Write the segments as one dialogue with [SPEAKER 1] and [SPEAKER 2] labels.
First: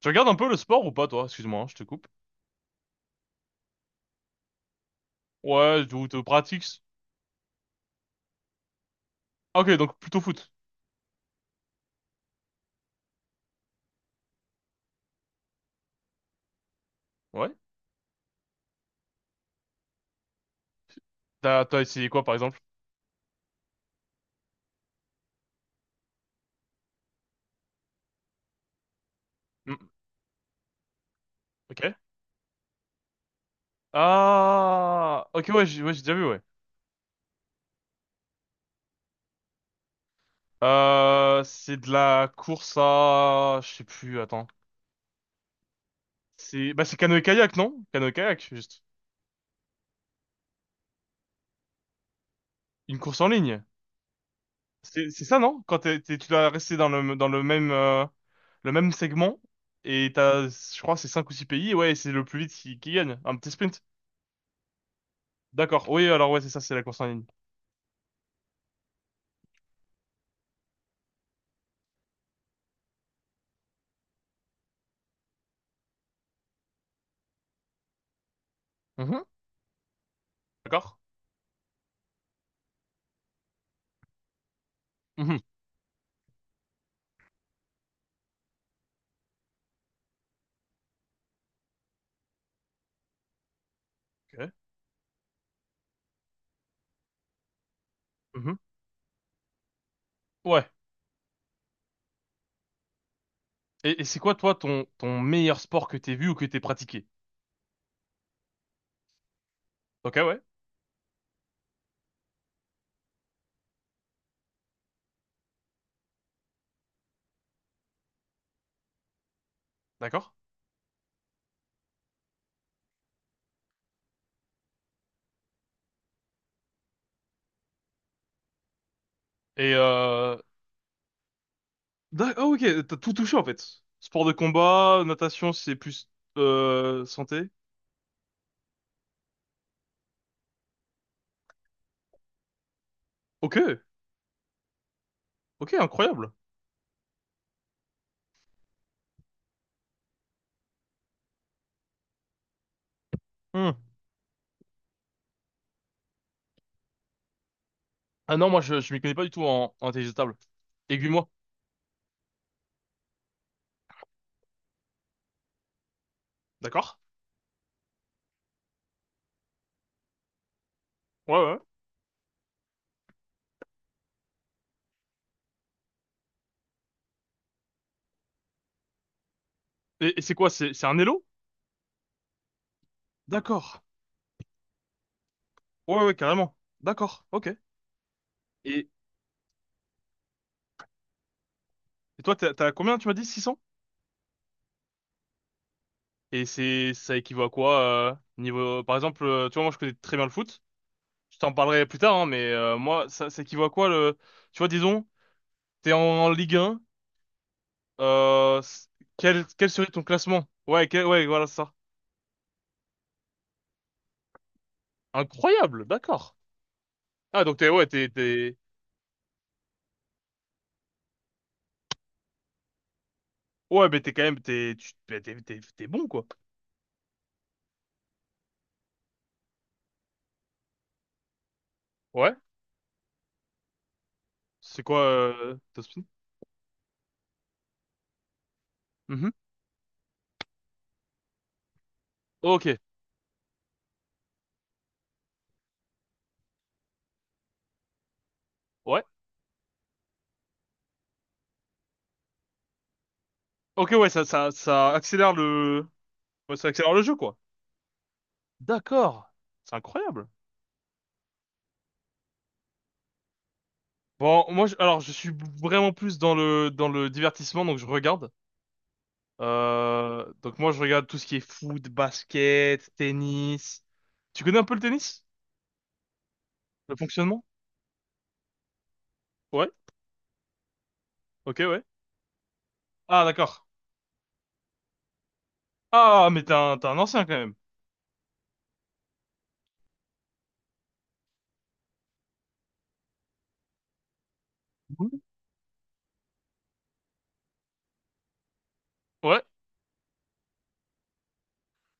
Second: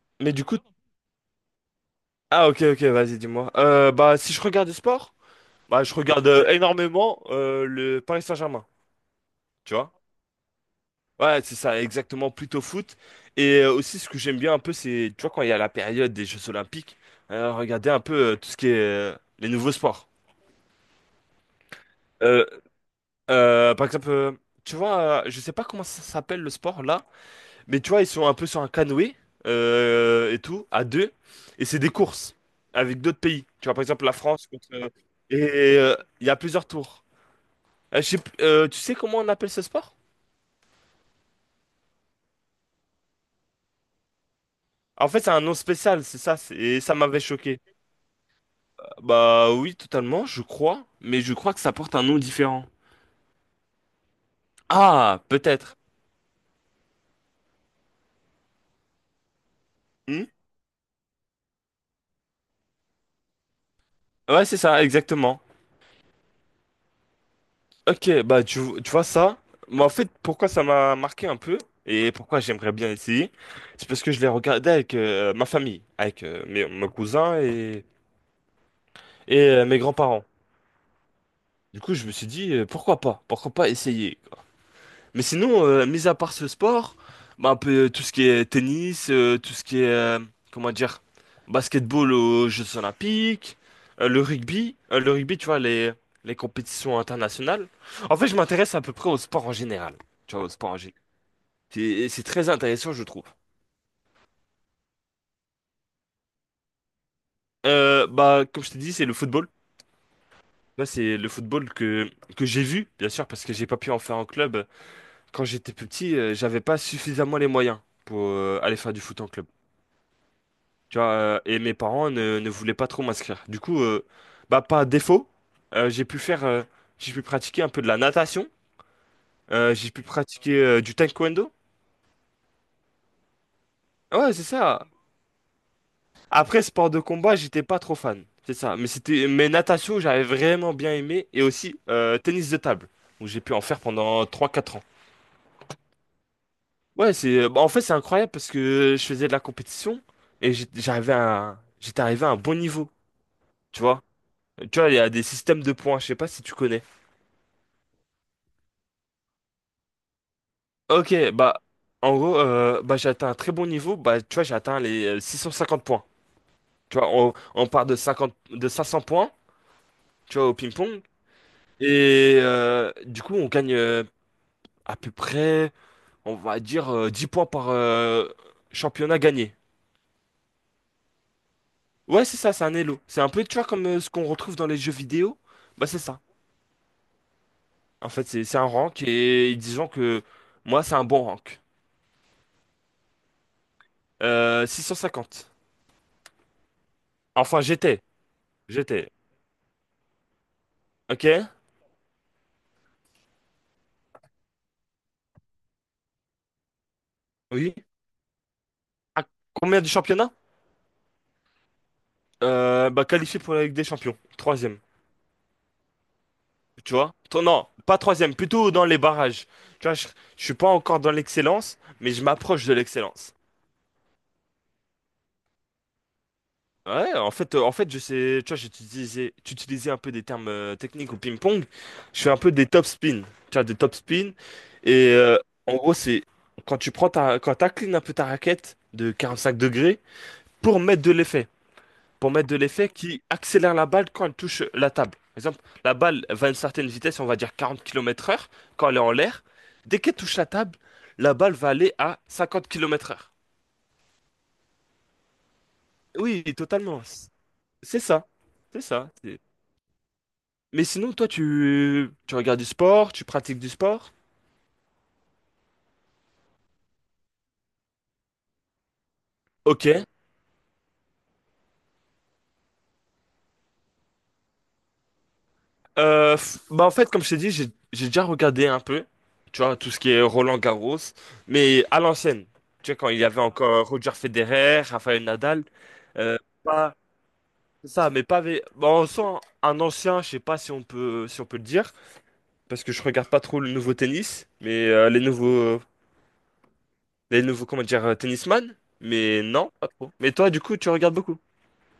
[SPEAKER 1] Tu regardes
[SPEAKER 2] Mais
[SPEAKER 1] un
[SPEAKER 2] du
[SPEAKER 1] peu le
[SPEAKER 2] coup,
[SPEAKER 1] sport ou pas, toi? Excuse-moi, hein, je te coupe.
[SPEAKER 2] ah ok ok vas-y dis-moi. Bah si je regarde du sport, bah
[SPEAKER 1] Ouais,
[SPEAKER 2] je
[SPEAKER 1] ou te
[SPEAKER 2] regarde
[SPEAKER 1] pratiques.
[SPEAKER 2] énormément le Paris Saint-Germain,
[SPEAKER 1] Ah, ok,
[SPEAKER 2] tu vois.
[SPEAKER 1] donc plutôt foot.
[SPEAKER 2] Ouais c'est ça exactement plutôt foot. Et aussi ce que j'aime bien un peu c'est tu vois quand il y a la période des Jeux Olympiques,
[SPEAKER 1] Ouais.
[SPEAKER 2] regarder un peu tout ce qui est les nouveaux sports.
[SPEAKER 1] T'as essayé quoi, par
[SPEAKER 2] Euh,
[SPEAKER 1] exemple?
[SPEAKER 2] par exemple, tu vois, je sais pas comment ça s'appelle le sport là, mais tu vois, ils sont un peu sur un canoë
[SPEAKER 1] Hmm.
[SPEAKER 2] et tout, à deux. Et c'est des
[SPEAKER 1] Ok.
[SPEAKER 2] courses avec d'autres pays. Tu vois, par exemple, la France contre,
[SPEAKER 1] Ah, ok, ouais,
[SPEAKER 2] et
[SPEAKER 1] j'ai ouais, j'ai déjà vu,
[SPEAKER 2] il y a
[SPEAKER 1] ouais.
[SPEAKER 2] plusieurs tours. Tu sais comment on appelle ce sport?
[SPEAKER 1] C'est de la course à, je sais plus, attends.
[SPEAKER 2] En fait, c'est un nom spécial, c'est ça.
[SPEAKER 1] C'est,
[SPEAKER 2] Et
[SPEAKER 1] bah,
[SPEAKER 2] ça
[SPEAKER 1] c'est
[SPEAKER 2] m'avait
[SPEAKER 1] canoë-kayak,
[SPEAKER 2] choqué.
[SPEAKER 1] non? Canoë-kayak, juste.
[SPEAKER 2] Bah oui, totalement, je crois. Mais je crois que ça porte un nom différent.
[SPEAKER 1] Une course en ligne.
[SPEAKER 2] Ah,
[SPEAKER 1] C'est ça, non?
[SPEAKER 2] peut-être.
[SPEAKER 1] Quand tu dois rester dans le même, le même segment. Et
[SPEAKER 2] Hmm.
[SPEAKER 1] t'as, je crois, c'est cinq ou six pays. Ouais, et c'est le plus vite qui gagne. Un petit sprint.
[SPEAKER 2] Ouais, c'est ça, exactement.
[SPEAKER 1] D'accord. Oui, alors ouais, c'est ça, c'est la course en ligne.
[SPEAKER 2] Ok, bah tu vois ça, moi en fait pourquoi ça m'a marqué un peu et pourquoi j'aimerais bien essayer, c'est parce que je l'ai regardé avec ma famille, avec mes cousins et,
[SPEAKER 1] Mhm.
[SPEAKER 2] mes grands-parents.
[SPEAKER 1] D'accord.
[SPEAKER 2] Du coup je me suis dit pourquoi pas essayer. Mais
[SPEAKER 1] Mhm.
[SPEAKER 2] sinon, mis à part ce sport, bah, un peu tout ce qui est tennis, tout ce qui est, comment dire, basketball aux Jeux Olympiques,
[SPEAKER 1] Ok.
[SPEAKER 2] le rugby, tu vois, les compétitions internationales. En fait, je
[SPEAKER 1] Mhm.
[SPEAKER 2] m'intéresse à peu près au sport en général. Tu vois, au
[SPEAKER 1] Ouais.
[SPEAKER 2] sport en général. C'est très intéressant, je trouve.
[SPEAKER 1] Et c'est quoi, toi, ton meilleur sport que t'aies vu ou que t'aies pratiqué?
[SPEAKER 2] Bah, comme je t'ai dit, c'est le football.
[SPEAKER 1] Ok, ouais.
[SPEAKER 2] Là, c'est le football que j'ai vu, bien sûr, parce que j'ai pas pu en faire en club. Quand j'étais plus petit, j'avais pas suffisamment les moyens pour aller faire du foot en club.
[SPEAKER 1] D'accord.
[SPEAKER 2] Tu vois, et mes parents ne voulaient pas trop m'inscrire. Du coup, bah, pas défaut, euh, j'ai pu faire, euh, j'ai pu pratiquer un peu de la natation,
[SPEAKER 1] Et,
[SPEAKER 2] j'ai pu
[SPEAKER 1] euh...
[SPEAKER 2] pratiquer du taekwondo.
[SPEAKER 1] Ah, ok, t'as tout touché, en fait. Sport de
[SPEAKER 2] Ouais, c'est ça.
[SPEAKER 1] combat, natation, c'est plus,
[SPEAKER 2] Après, sport de combat,
[SPEAKER 1] santé.
[SPEAKER 2] j'étais pas trop fan. C'est ça. Mais natation, j'avais vraiment bien aimé. Et aussi, tennis de table, où j'ai pu
[SPEAKER 1] Ok.
[SPEAKER 2] en faire pendant trois quatre ans.
[SPEAKER 1] Ok, incroyable.
[SPEAKER 2] Ouais, bah, en fait, c'est incroyable parce que je faisais de la compétition et j'étais arrivé à un bon niveau.
[SPEAKER 1] Hmm.
[SPEAKER 2] Tu vois. Tu vois, il y a des systèmes de points, je sais pas si tu connais.
[SPEAKER 1] Ah non, moi, je m'y connais pas du tout en, en intelligence table.
[SPEAKER 2] Ok,
[SPEAKER 1] Aiguille-moi.
[SPEAKER 2] bah, en gros, bah, j'ai atteint un très bon niveau. Bah, tu vois, j'ai atteint les 650 points.
[SPEAKER 1] D'accord.
[SPEAKER 2] Tu vois, on part de 50 de 500 points, tu vois, au ping-pong.
[SPEAKER 1] Ouais, ouais.
[SPEAKER 2] Et du coup, on gagne à peu près, on va dire, 10 points par championnat gagné.
[SPEAKER 1] Et c'est quoi? C'est un élo?
[SPEAKER 2] Ouais, c'est ça, c'est un elo. C'est un peu, tu vois,
[SPEAKER 1] D'accord.
[SPEAKER 2] comme ce qu'on retrouve dans les jeux vidéo. Bah, c'est
[SPEAKER 1] Ouais, ouais,
[SPEAKER 2] ça.
[SPEAKER 1] carrément. D'accord. Ok.
[SPEAKER 2] En fait, c'est un
[SPEAKER 1] Et,
[SPEAKER 2] rank et disons que moi, c'est un bon rank.
[SPEAKER 1] et toi, t'as combien, tu m'as dit? Six.
[SPEAKER 2] 650.
[SPEAKER 1] Et c'est, ça équivaut à
[SPEAKER 2] Enfin,
[SPEAKER 1] quoi,
[SPEAKER 2] j'étais.
[SPEAKER 1] niveau, par
[SPEAKER 2] J'étais.
[SPEAKER 1] exemple, tu vois, moi, je connais très bien le foot. Je
[SPEAKER 2] Ok?
[SPEAKER 1] t'en parlerai plus tard, hein, mais, moi, ça équivaut à quoi, le, tu vois, disons, t'es en, en Ligue 1,
[SPEAKER 2] Oui?
[SPEAKER 1] euh, s-
[SPEAKER 2] À
[SPEAKER 1] quel, quel
[SPEAKER 2] combien
[SPEAKER 1] serait
[SPEAKER 2] de
[SPEAKER 1] ton
[SPEAKER 2] championnats?
[SPEAKER 1] classement? Ouais, voilà, c'est ça.
[SPEAKER 2] Bah, qualifié pour la Ligue des Champions. Troisième.
[SPEAKER 1] Incroyable, d'accord.
[SPEAKER 2] Tu vois?
[SPEAKER 1] Ah, donc
[SPEAKER 2] Non,
[SPEAKER 1] t'es, ouais,
[SPEAKER 2] pas troisième, plutôt dans les barrages. Tu vois, je suis pas encore dans l'excellence, mais je m'approche de l'excellence.
[SPEAKER 1] ouais, mais t'es quand même, t'es, tu, t'es, t'es, t'es- t'es bon, quoi.
[SPEAKER 2] Ouais, en fait, je sais, tu vois, j'utilisais un peu des termes techniques au ping-pong. Je fais
[SPEAKER 1] Ouais.
[SPEAKER 2] un peu des top spin. Tu vois, des top spin.
[SPEAKER 1] C'est quoi,
[SPEAKER 2] Et en gros,
[SPEAKER 1] Topspin?
[SPEAKER 2] c'est quand t'inclines un peu ta raquette de
[SPEAKER 1] Mhm.
[SPEAKER 2] 45 degrés pour mettre de l'effet. pour mettre de
[SPEAKER 1] Ok.
[SPEAKER 2] l'effet qui accélère la balle quand elle touche la table. Par exemple, la balle va à une certaine vitesse, on va dire 40 km/h, quand elle est
[SPEAKER 1] Ouais.
[SPEAKER 2] en l'air. Dès qu'elle touche la table, la balle va aller à 50 km/h.
[SPEAKER 1] Ok, ouais, ça accélère le,
[SPEAKER 2] Oui,
[SPEAKER 1] ouais, ça accélère le
[SPEAKER 2] totalement.
[SPEAKER 1] jeu, quoi.
[SPEAKER 2] C'est ça. C'est ça.
[SPEAKER 1] D'accord. C'est incroyable.
[SPEAKER 2] Mais sinon, toi, tu regardes du sport, tu pratiques du sport?
[SPEAKER 1] Bon, alors, je suis vraiment plus dans le divertissement, donc je regarde.
[SPEAKER 2] Ok.
[SPEAKER 1] Donc moi, je regarde tout ce qui est foot, basket, tennis. Tu connais un peu le tennis?
[SPEAKER 2] Bah en
[SPEAKER 1] Le
[SPEAKER 2] fait, comme je t'ai
[SPEAKER 1] fonctionnement?
[SPEAKER 2] dit, j'ai déjà regardé un peu, tu
[SPEAKER 1] Ouais.
[SPEAKER 2] vois, tout ce qui est Roland-Garros,
[SPEAKER 1] Ok, ouais.
[SPEAKER 2] mais à l'ancienne. Tu vois, quand il
[SPEAKER 1] Ah,
[SPEAKER 2] y avait
[SPEAKER 1] d'accord.
[SPEAKER 2] encore Roger Federer, Rafael Nadal,
[SPEAKER 1] Ah,
[SPEAKER 2] euh,
[SPEAKER 1] mais t'es un t'es
[SPEAKER 2] pas-
[SPEAKER 1] un ancien quand même.
[SPEAKER 2] c'est ça, mais pas. Vé- bon, on sent un ancien, je sais pas si on peut, le dire, parce que je regarde pas trop le nouveau tennis, mais
[SPEAKER 1] Oui.
[SPEAKER 2] les nouveaux, comment dire, tennisman,
[SPEAKER 1] Ouais.
[SPEAKER 2] mais non, pas trop. Mais toi, du coup, tu regardes beaucoup.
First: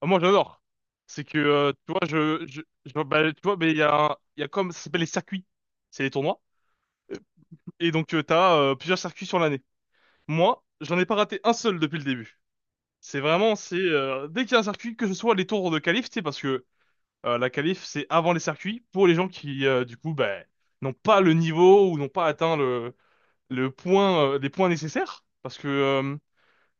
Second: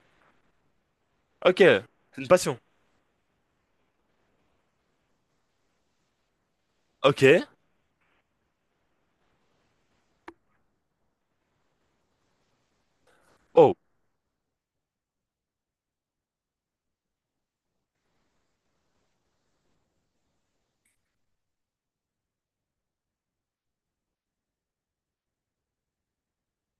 [SPEAKER 1] Ah, moi, j'adore. C'est que
[SPEAKER 2] Ok, c'est
[SPEAKER 1] tu vois,
[SPEAKER 2] une
[SPEAKER 1] je
[SPEAKER 2] passion.
[SPEAKER 1] je, je bah, tu vois, mais il y a il y a comme ça s'appelle les circuits. C'est les tournois.
[SPEAKER 2] Ok.
[SPEAKER 1] Et donc, t'as plusieurs circuits sur l'année. Moi, j'en ai pas raté un seul depuis le début. C'est vraiment, c'est
[SPEAKER 2] Oh,
[SPEAKER 1] dès qu'il y a un circuit, que ce soit les tours de qualif, tu sais, parce que la qualif, c'est avant les circuits, pour les gens qui, du coup, ben, n'ont pas le niveau ou n'ont pas atteint le point, les points nécessaires. Parce que,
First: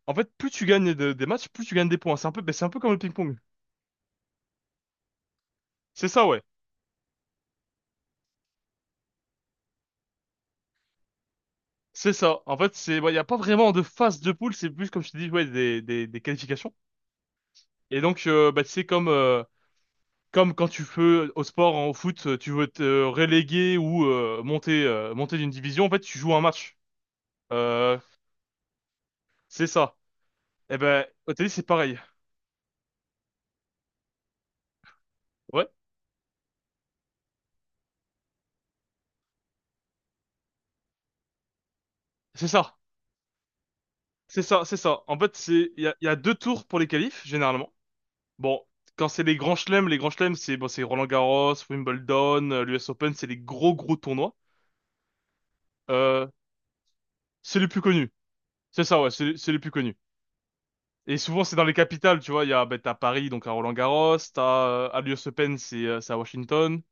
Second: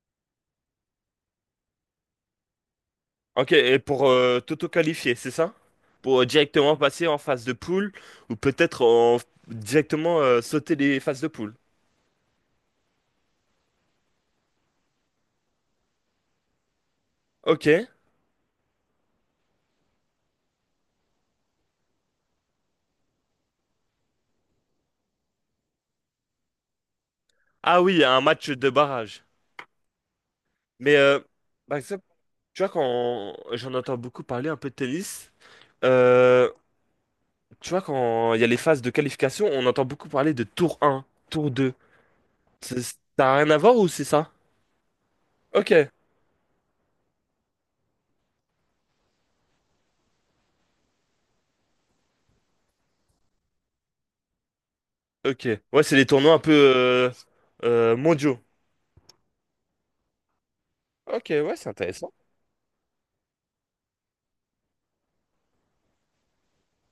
[SPEAKER 1] en fait, plus tu gagnes des matchs, plus tu gagnes des points. C'est un peu, ben, c'est un peu comme le ping-pong.
[SPEAKER 2] ok. Et pour t'auto-qualifier, c'est ça?
[SPEAKER 1] C'est
[SPEAKER 2] Pour
[SPEAKER 1] ça, ouais.
[SPEAKER 2] directement passer en phase de poule, ou peut-être en, directement sauter les phases de poule.
[SPEAKER 1] C'est ça. En fait, c'est, ouais, il n'y a pas vraiment de phase de poule, c'est plus, comme je te dis, ouais, des qualifications.
[SPEAKER 2] Ok.
[SPEAKER 1] Et donc, bah, c'est comme, comme quand tu fais au sport, en foot, tu veux te reléguer ou monter, monter d'une division, en fait, tu joues un match.
[SPEAKER 2] Ah
[SPEAKER 1] Euh,
[SPEAKER 2] oui, un match de barrage.
[SPEAKER 1] c'est ça. Eh
[SPEAKER 2] Mais
[SPEAKER 1] ben, au tennis, c'est
[SPEAKER 2] par tu
[SPEAKER 1] pareil.
[SPEAKER 2] vois, quand j'en entends beaucoup parler un peu de tennis,
[SPEAKER 1] Ouais,
[SPEAKER 2] euh, tu vois, quand il y a les phases de qualification, on entend beaucoup parler de tour un, tour 2.
[SPEAKER 1] c'est ça.
[SPEAKER 2] Ça n'a rien à voir ou c'est ça?
[SPEAKER 1] C'est ça. En fait,
[SPEAKER 2] Ok,
[SPEAKER 1] c'est, il y a deux tours pour les qualifs, généralement. Bon, quand c'est les grands chelems, c'est bon, c'est Roland-Garros, Wimbledon, l'US Open, c'est les gros tournois.
[SPEAKER 2] ok. Ouais, c'est les
[SPEAKER 1] Euh,
[SPEAKER 2] tournois un peu
[SPEAKER 1] c'est les plus connus.
[SPEAKER 2] mondiaux.
[SPEAKER 1] C'est ça, ouais, c'est les plus connus. Et
[SPEAKER 2] Ok,
[SPEAKER 1] souvent, c'est
[SPEAKER 2] ouais,
[SPEAKER 1] dans
[SPEAKER 2] c'est
[SPEAKER 1] les
[SPEAKER 2] intéressant.
[SPEAKER 1] capitales, tu vois. Il y a, ben, t'as Paris, donc à Roland-Garros, t'as, à l'US Open, c'est à Washington.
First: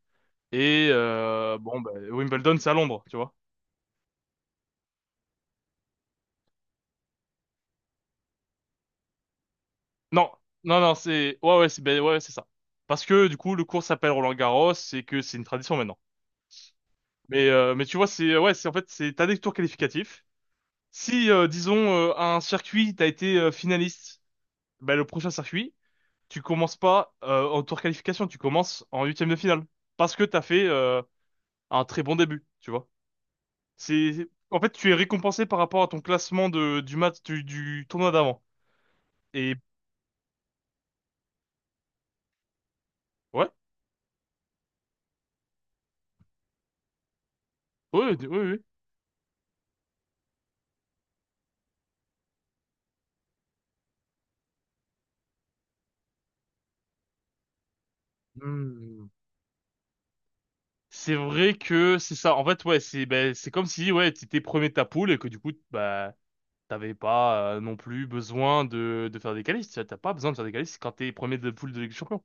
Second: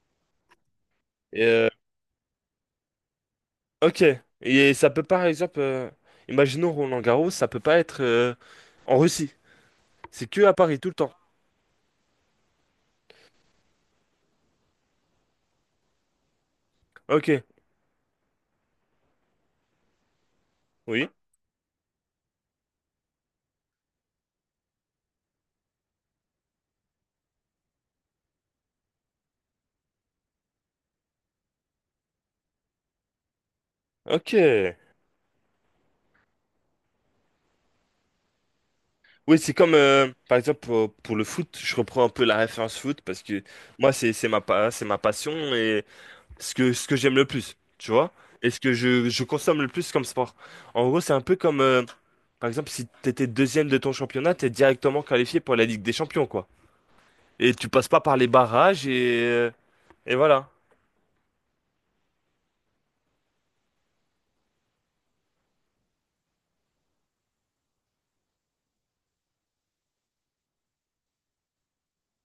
[SPEAKER 1] Et
[SPEAKER 2] Et,
[SPEAKER 1] bon, bah, Wimbledon, c'est à Londres, tu vois.
[SPEAKER 2] ok. Et ça peut pas, par exemple, imaginons Roland-Garros, ça peut pas être en Russie. C'est
[SPEAKER 1] Non,
[SPEAKER 2] que à Paris
[SPEAKER 1] non,
[SPEAKER 2] tout
[SPEAKER 1] non,
[SPEAKER 2] le temps.
[SPEAKER 1] C'est ben, ouais, c'est ça. Parce que du coup, le cours s'appelle Roland-Garros et que c'est une tradition maintenant.
[SPEAKER 2] Ok,
[SPEAKER 1] Mais tu vois, ouais, c'est en fait, c'est... t'as des tours qualificatifs.
[SPEAKER 2] oui.
[SPEAKER 1] Si, disons, un circuit, t'as été finaliste, ben, le prochain circuit, tu commences pas en tour qualification, tu commences en huitième de finale. Parce que t'as fait un très bon début, tu vois.
[SPEAKER 2] Ok.
[SPEAKER 1] En fait, tu es récompensé par rapport à ton classement de, du tournoi d'avant.
[SPEAKER 2] Oui,
[SPEAKER 1] Et...
[SPEAKER 2] c'est comme, par exemple, pour le foot, je reprends un peu la référence foot parce que
[SPEAKER 1] ouais.
[SPEAKER 2] moi, c'est ma passion et ce que j'aime le plus, tu vois?
[SPEAKER 1] Oui, oui,
[SPEAKER 2] Et ce
[SPEAKER 1] oui.
[SPEAKER 2] que je consomme le plus comme sport. En gros, c'est un peu comme, par exemple, si t'étais deuxième de ton championnat, t'es directement qualifié pour la Ligue des Champions, quoi. Et tu passes pas par les barrages
[SPEAKER 1] Hmm.
[SPEAKER 2] et voilà.
[SPEAKER 1] C'est vrai que c'est ça. En fait, ouais, c'est ben, c'est comme si ouais, t'étais premier de ta poule et que du coup, bah, t'avais pas non plus besoin de faire des qualifs. Tu T'as pas besoin de faire des qualifs quand t'es premier de poule de Ligue des Champions.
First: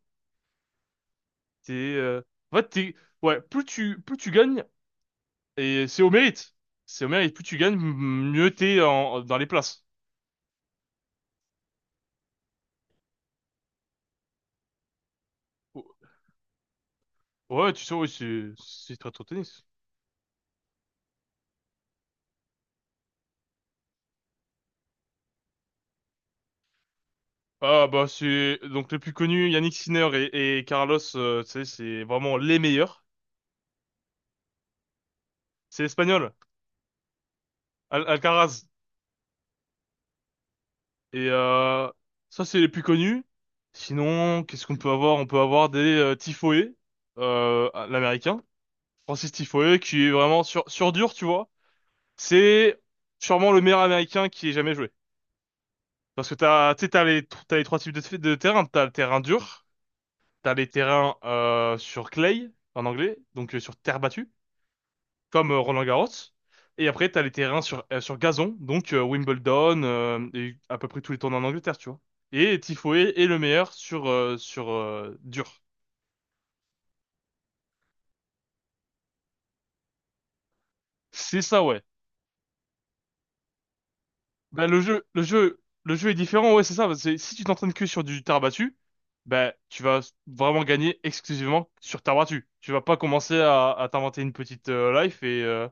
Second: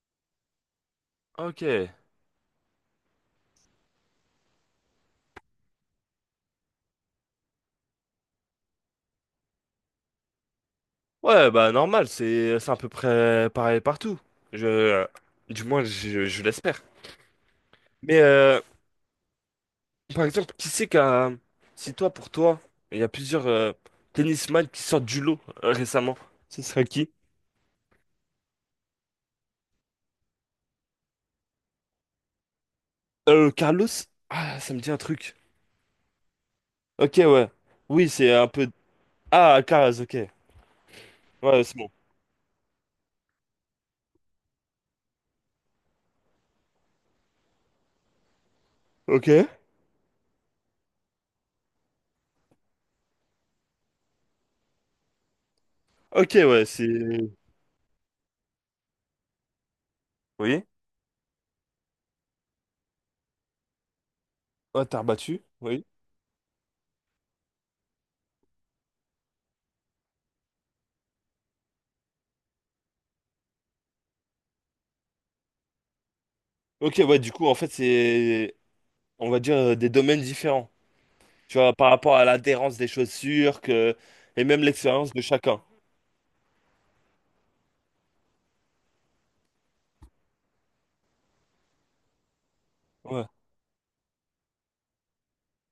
[SPEAKER 1] T'es,
[SPEAKER 2] Ok.
[SPEAKER 1] en fait, t'es, ouais, plus tu gagnes et c'est au mérite. C'est au mérite. Plus tu gagnes, mieux t'es en, dans les places.
[SPEAKER 2] Ouais, bah normal, c'est à peu près pareil partout. Je, du moins, je l'espère.
[SPEAKER 1] Ouais, tu sais, ouais,
[SPEAKER 2] Mais
[SPEAKER 1] c'est c'est très trop tennis.
[SPEAKER 2] par exemple, qui c'est qu'un. Si toi, pour toi, il y a plusieurs tennisman qui sortent du lot récemment, ce serait qui?
[SPEAKER 1] Ah bah c'est donc les plus connus, Yannick Sinner et Carlos, tu sais, c'est vraiment les meilleurs.
[SPEAKER 2] Carlos? Ah, ça me dit un truc.
[SPEAKER 1] C'est espagnol,
[SPEAKER 2] Ok, ouais. Oui, c'est un
[SPEAKER 1] Alcaraz.
[SPEAKER 2] peu. Ah, Alcaraz, ok.
[SPEAKER 1] Et
[SPEAKER 2] Ouais, c'est bon.
[SPEAKER 1] ça, c'est les plus connus. Sinon, qu'est-ce qu'on peut avoir? On peut avoir des Tifoé, l'américain,
[SPEAKER 2] Ok.
[SPEAKER 1] Francis Tifoé, qui est vraiment sur dur, tu vois. C'est sûrement le meilleur américain qui ait jamais joué. Parce
[SPEAKER 2] Ok,
[SPEAKER 1] que
[SPEAKER 2] ouais,
[SPEAKER 1] t'as, tu
[SPEAKER 2] c'est.
[SPEAKER 1] sais, t'as les trois types de terrain. T'as le terrain dur, t'as
[SPEAKER 2] Oui.
[SPEAKER 1] les terrains sur clay, en anglais, donc sur terre battue.
[SPEAKER 2] Ouais, t'as rebattu.
[SPEAKER 1] Comme
[SPEAKER 2] Oui.
[SPEAKER 1] Roland-Garros. Et après, t'as les terrains sur, sur gazon, donc Wimbledon et à peu près tous les tournois en Angleterre, tu vois. Et Tifoé est le meilleur sur, sur dur.
[SPEAKER 2] Ok, ouais, du coup, en fait, c'est. On va dire des domaines différents.
[SPEAKER 1] C'est
[SPEAKER 2] Tu
[SPEAKER 1] ça,
[SPEAKER 2] vois,
[SPEAKER 1] ouais.
[SPEAKER 2] par rapport à l'adhérence des chaussures que, et même
[SPEAKER 1] Bah, le jeu,
[SPEAKER 2] l'expérience de
[SPEAKER 1] le jeu,
[SPEAKER 2] chacun.
[SPEAKER 1] le jeu est différent, ouais, c'est ça. C'est, si tu t'entraînes que sur du terre battue, bah, tu vas vraiment gagner exclusivement sur terre battue. Tu vas pas
[SPEAKER 2] Ouais.
[SPEAKER 1] commencer à t'inventer une petite life et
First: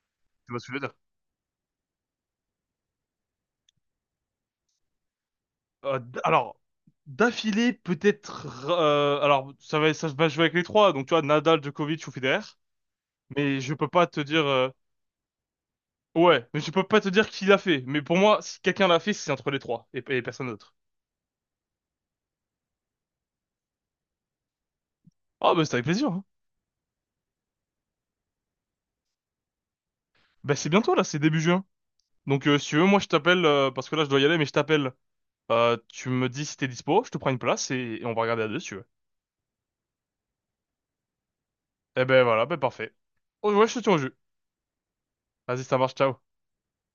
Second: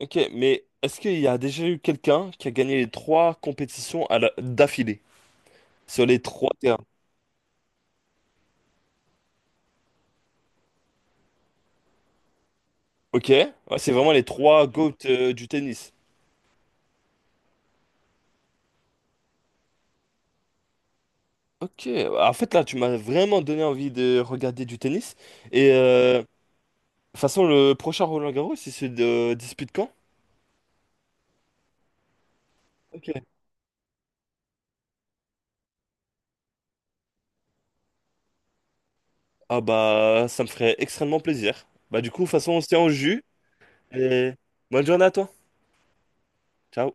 [SPEAKER 2] Ok,
[SPEAKER 1] tu vas
[SPEAKER 2] mais
[SPEAKER 1] soulever.
[SPEAKER 2] est-ce qu'il y a déjà eu quelqu'un qui a gagné les trois compétitions d'affilée sur les trois
[SPEAKER 1] Alors,
[SPEAKER 2] terrains?
[SPEAKER 1] d'affilée, peut-être. Euh, alors, ça va jouer avec les trois. Donc, tu vois, Nadal, Djokovic ou Federer.
[SPEAKER 2] Ok, ouais,
[SPEAKER 1] Mais je peux
[SPEAKER 2] c'est
[SPEAKER 1] pas
[SPEAKER 2] vraiment
[SPEAKER 1] te
[SPEAKER 2] les
[SPEAKER 1] dire.
[SPEAKER 2] trois
[SPEAKER 1] Euh,
[SPEAKER 2] GOAT du tennis.
[SPEAKER 1] ouais, mais je peux pas te dire qui l'a fait. Mais pour moi, si quelqu'un l'a fait, c'est entre les trois et personne d'autre.
[SPEAKER 2] Ok, en fait là, tu m'as vraiment donné envie de regarder du tennis.
[SPEAKER 1] Ah, bah,
[SPEAKER 2] Et
[SPEAKER 1] c'est avec plaisir, hein.
[SPEAKER 2] de toute façon, le prochain Roland Garros, il se dispute quand?
[SPEAKER 1] Bah, c'est bientôt là, c'est début juin. Donc, si tu veux, moi, je
[SPEAKER 2] Ok.
[SPEAKER 1] t'appelle. Euh, parce que là, je dois y aller, mais je t'appelle. Tu me dis si t'es dispo, je te prends une place et on va regarder à deux, si tu veux.
[SPEAKER 2] Ah bah, ça me ferait extrêmement plaisir. Bah
[SPEAKER 1] Eh
[SPEAKER 2] du
[SPEAKER 1] ben
[SPEAKER 2] coup, de toute
[SPEAKER 1] voilà,
[SPEAKER 2] façon,
[SPEAKER 1] ben
[SPEAKER 2] on se tient au
[SPEAKER 1] parfait.
[SPEAKER 2] jus.
[SPEAKER 1] Oh, ouais, je te tiens au jeu.
[SPEAKER 2] Et bonne journée à toi.
[SPEAKER 1] Vas-y, ça marche, ciao.
[SPEAKER 2] Ciao.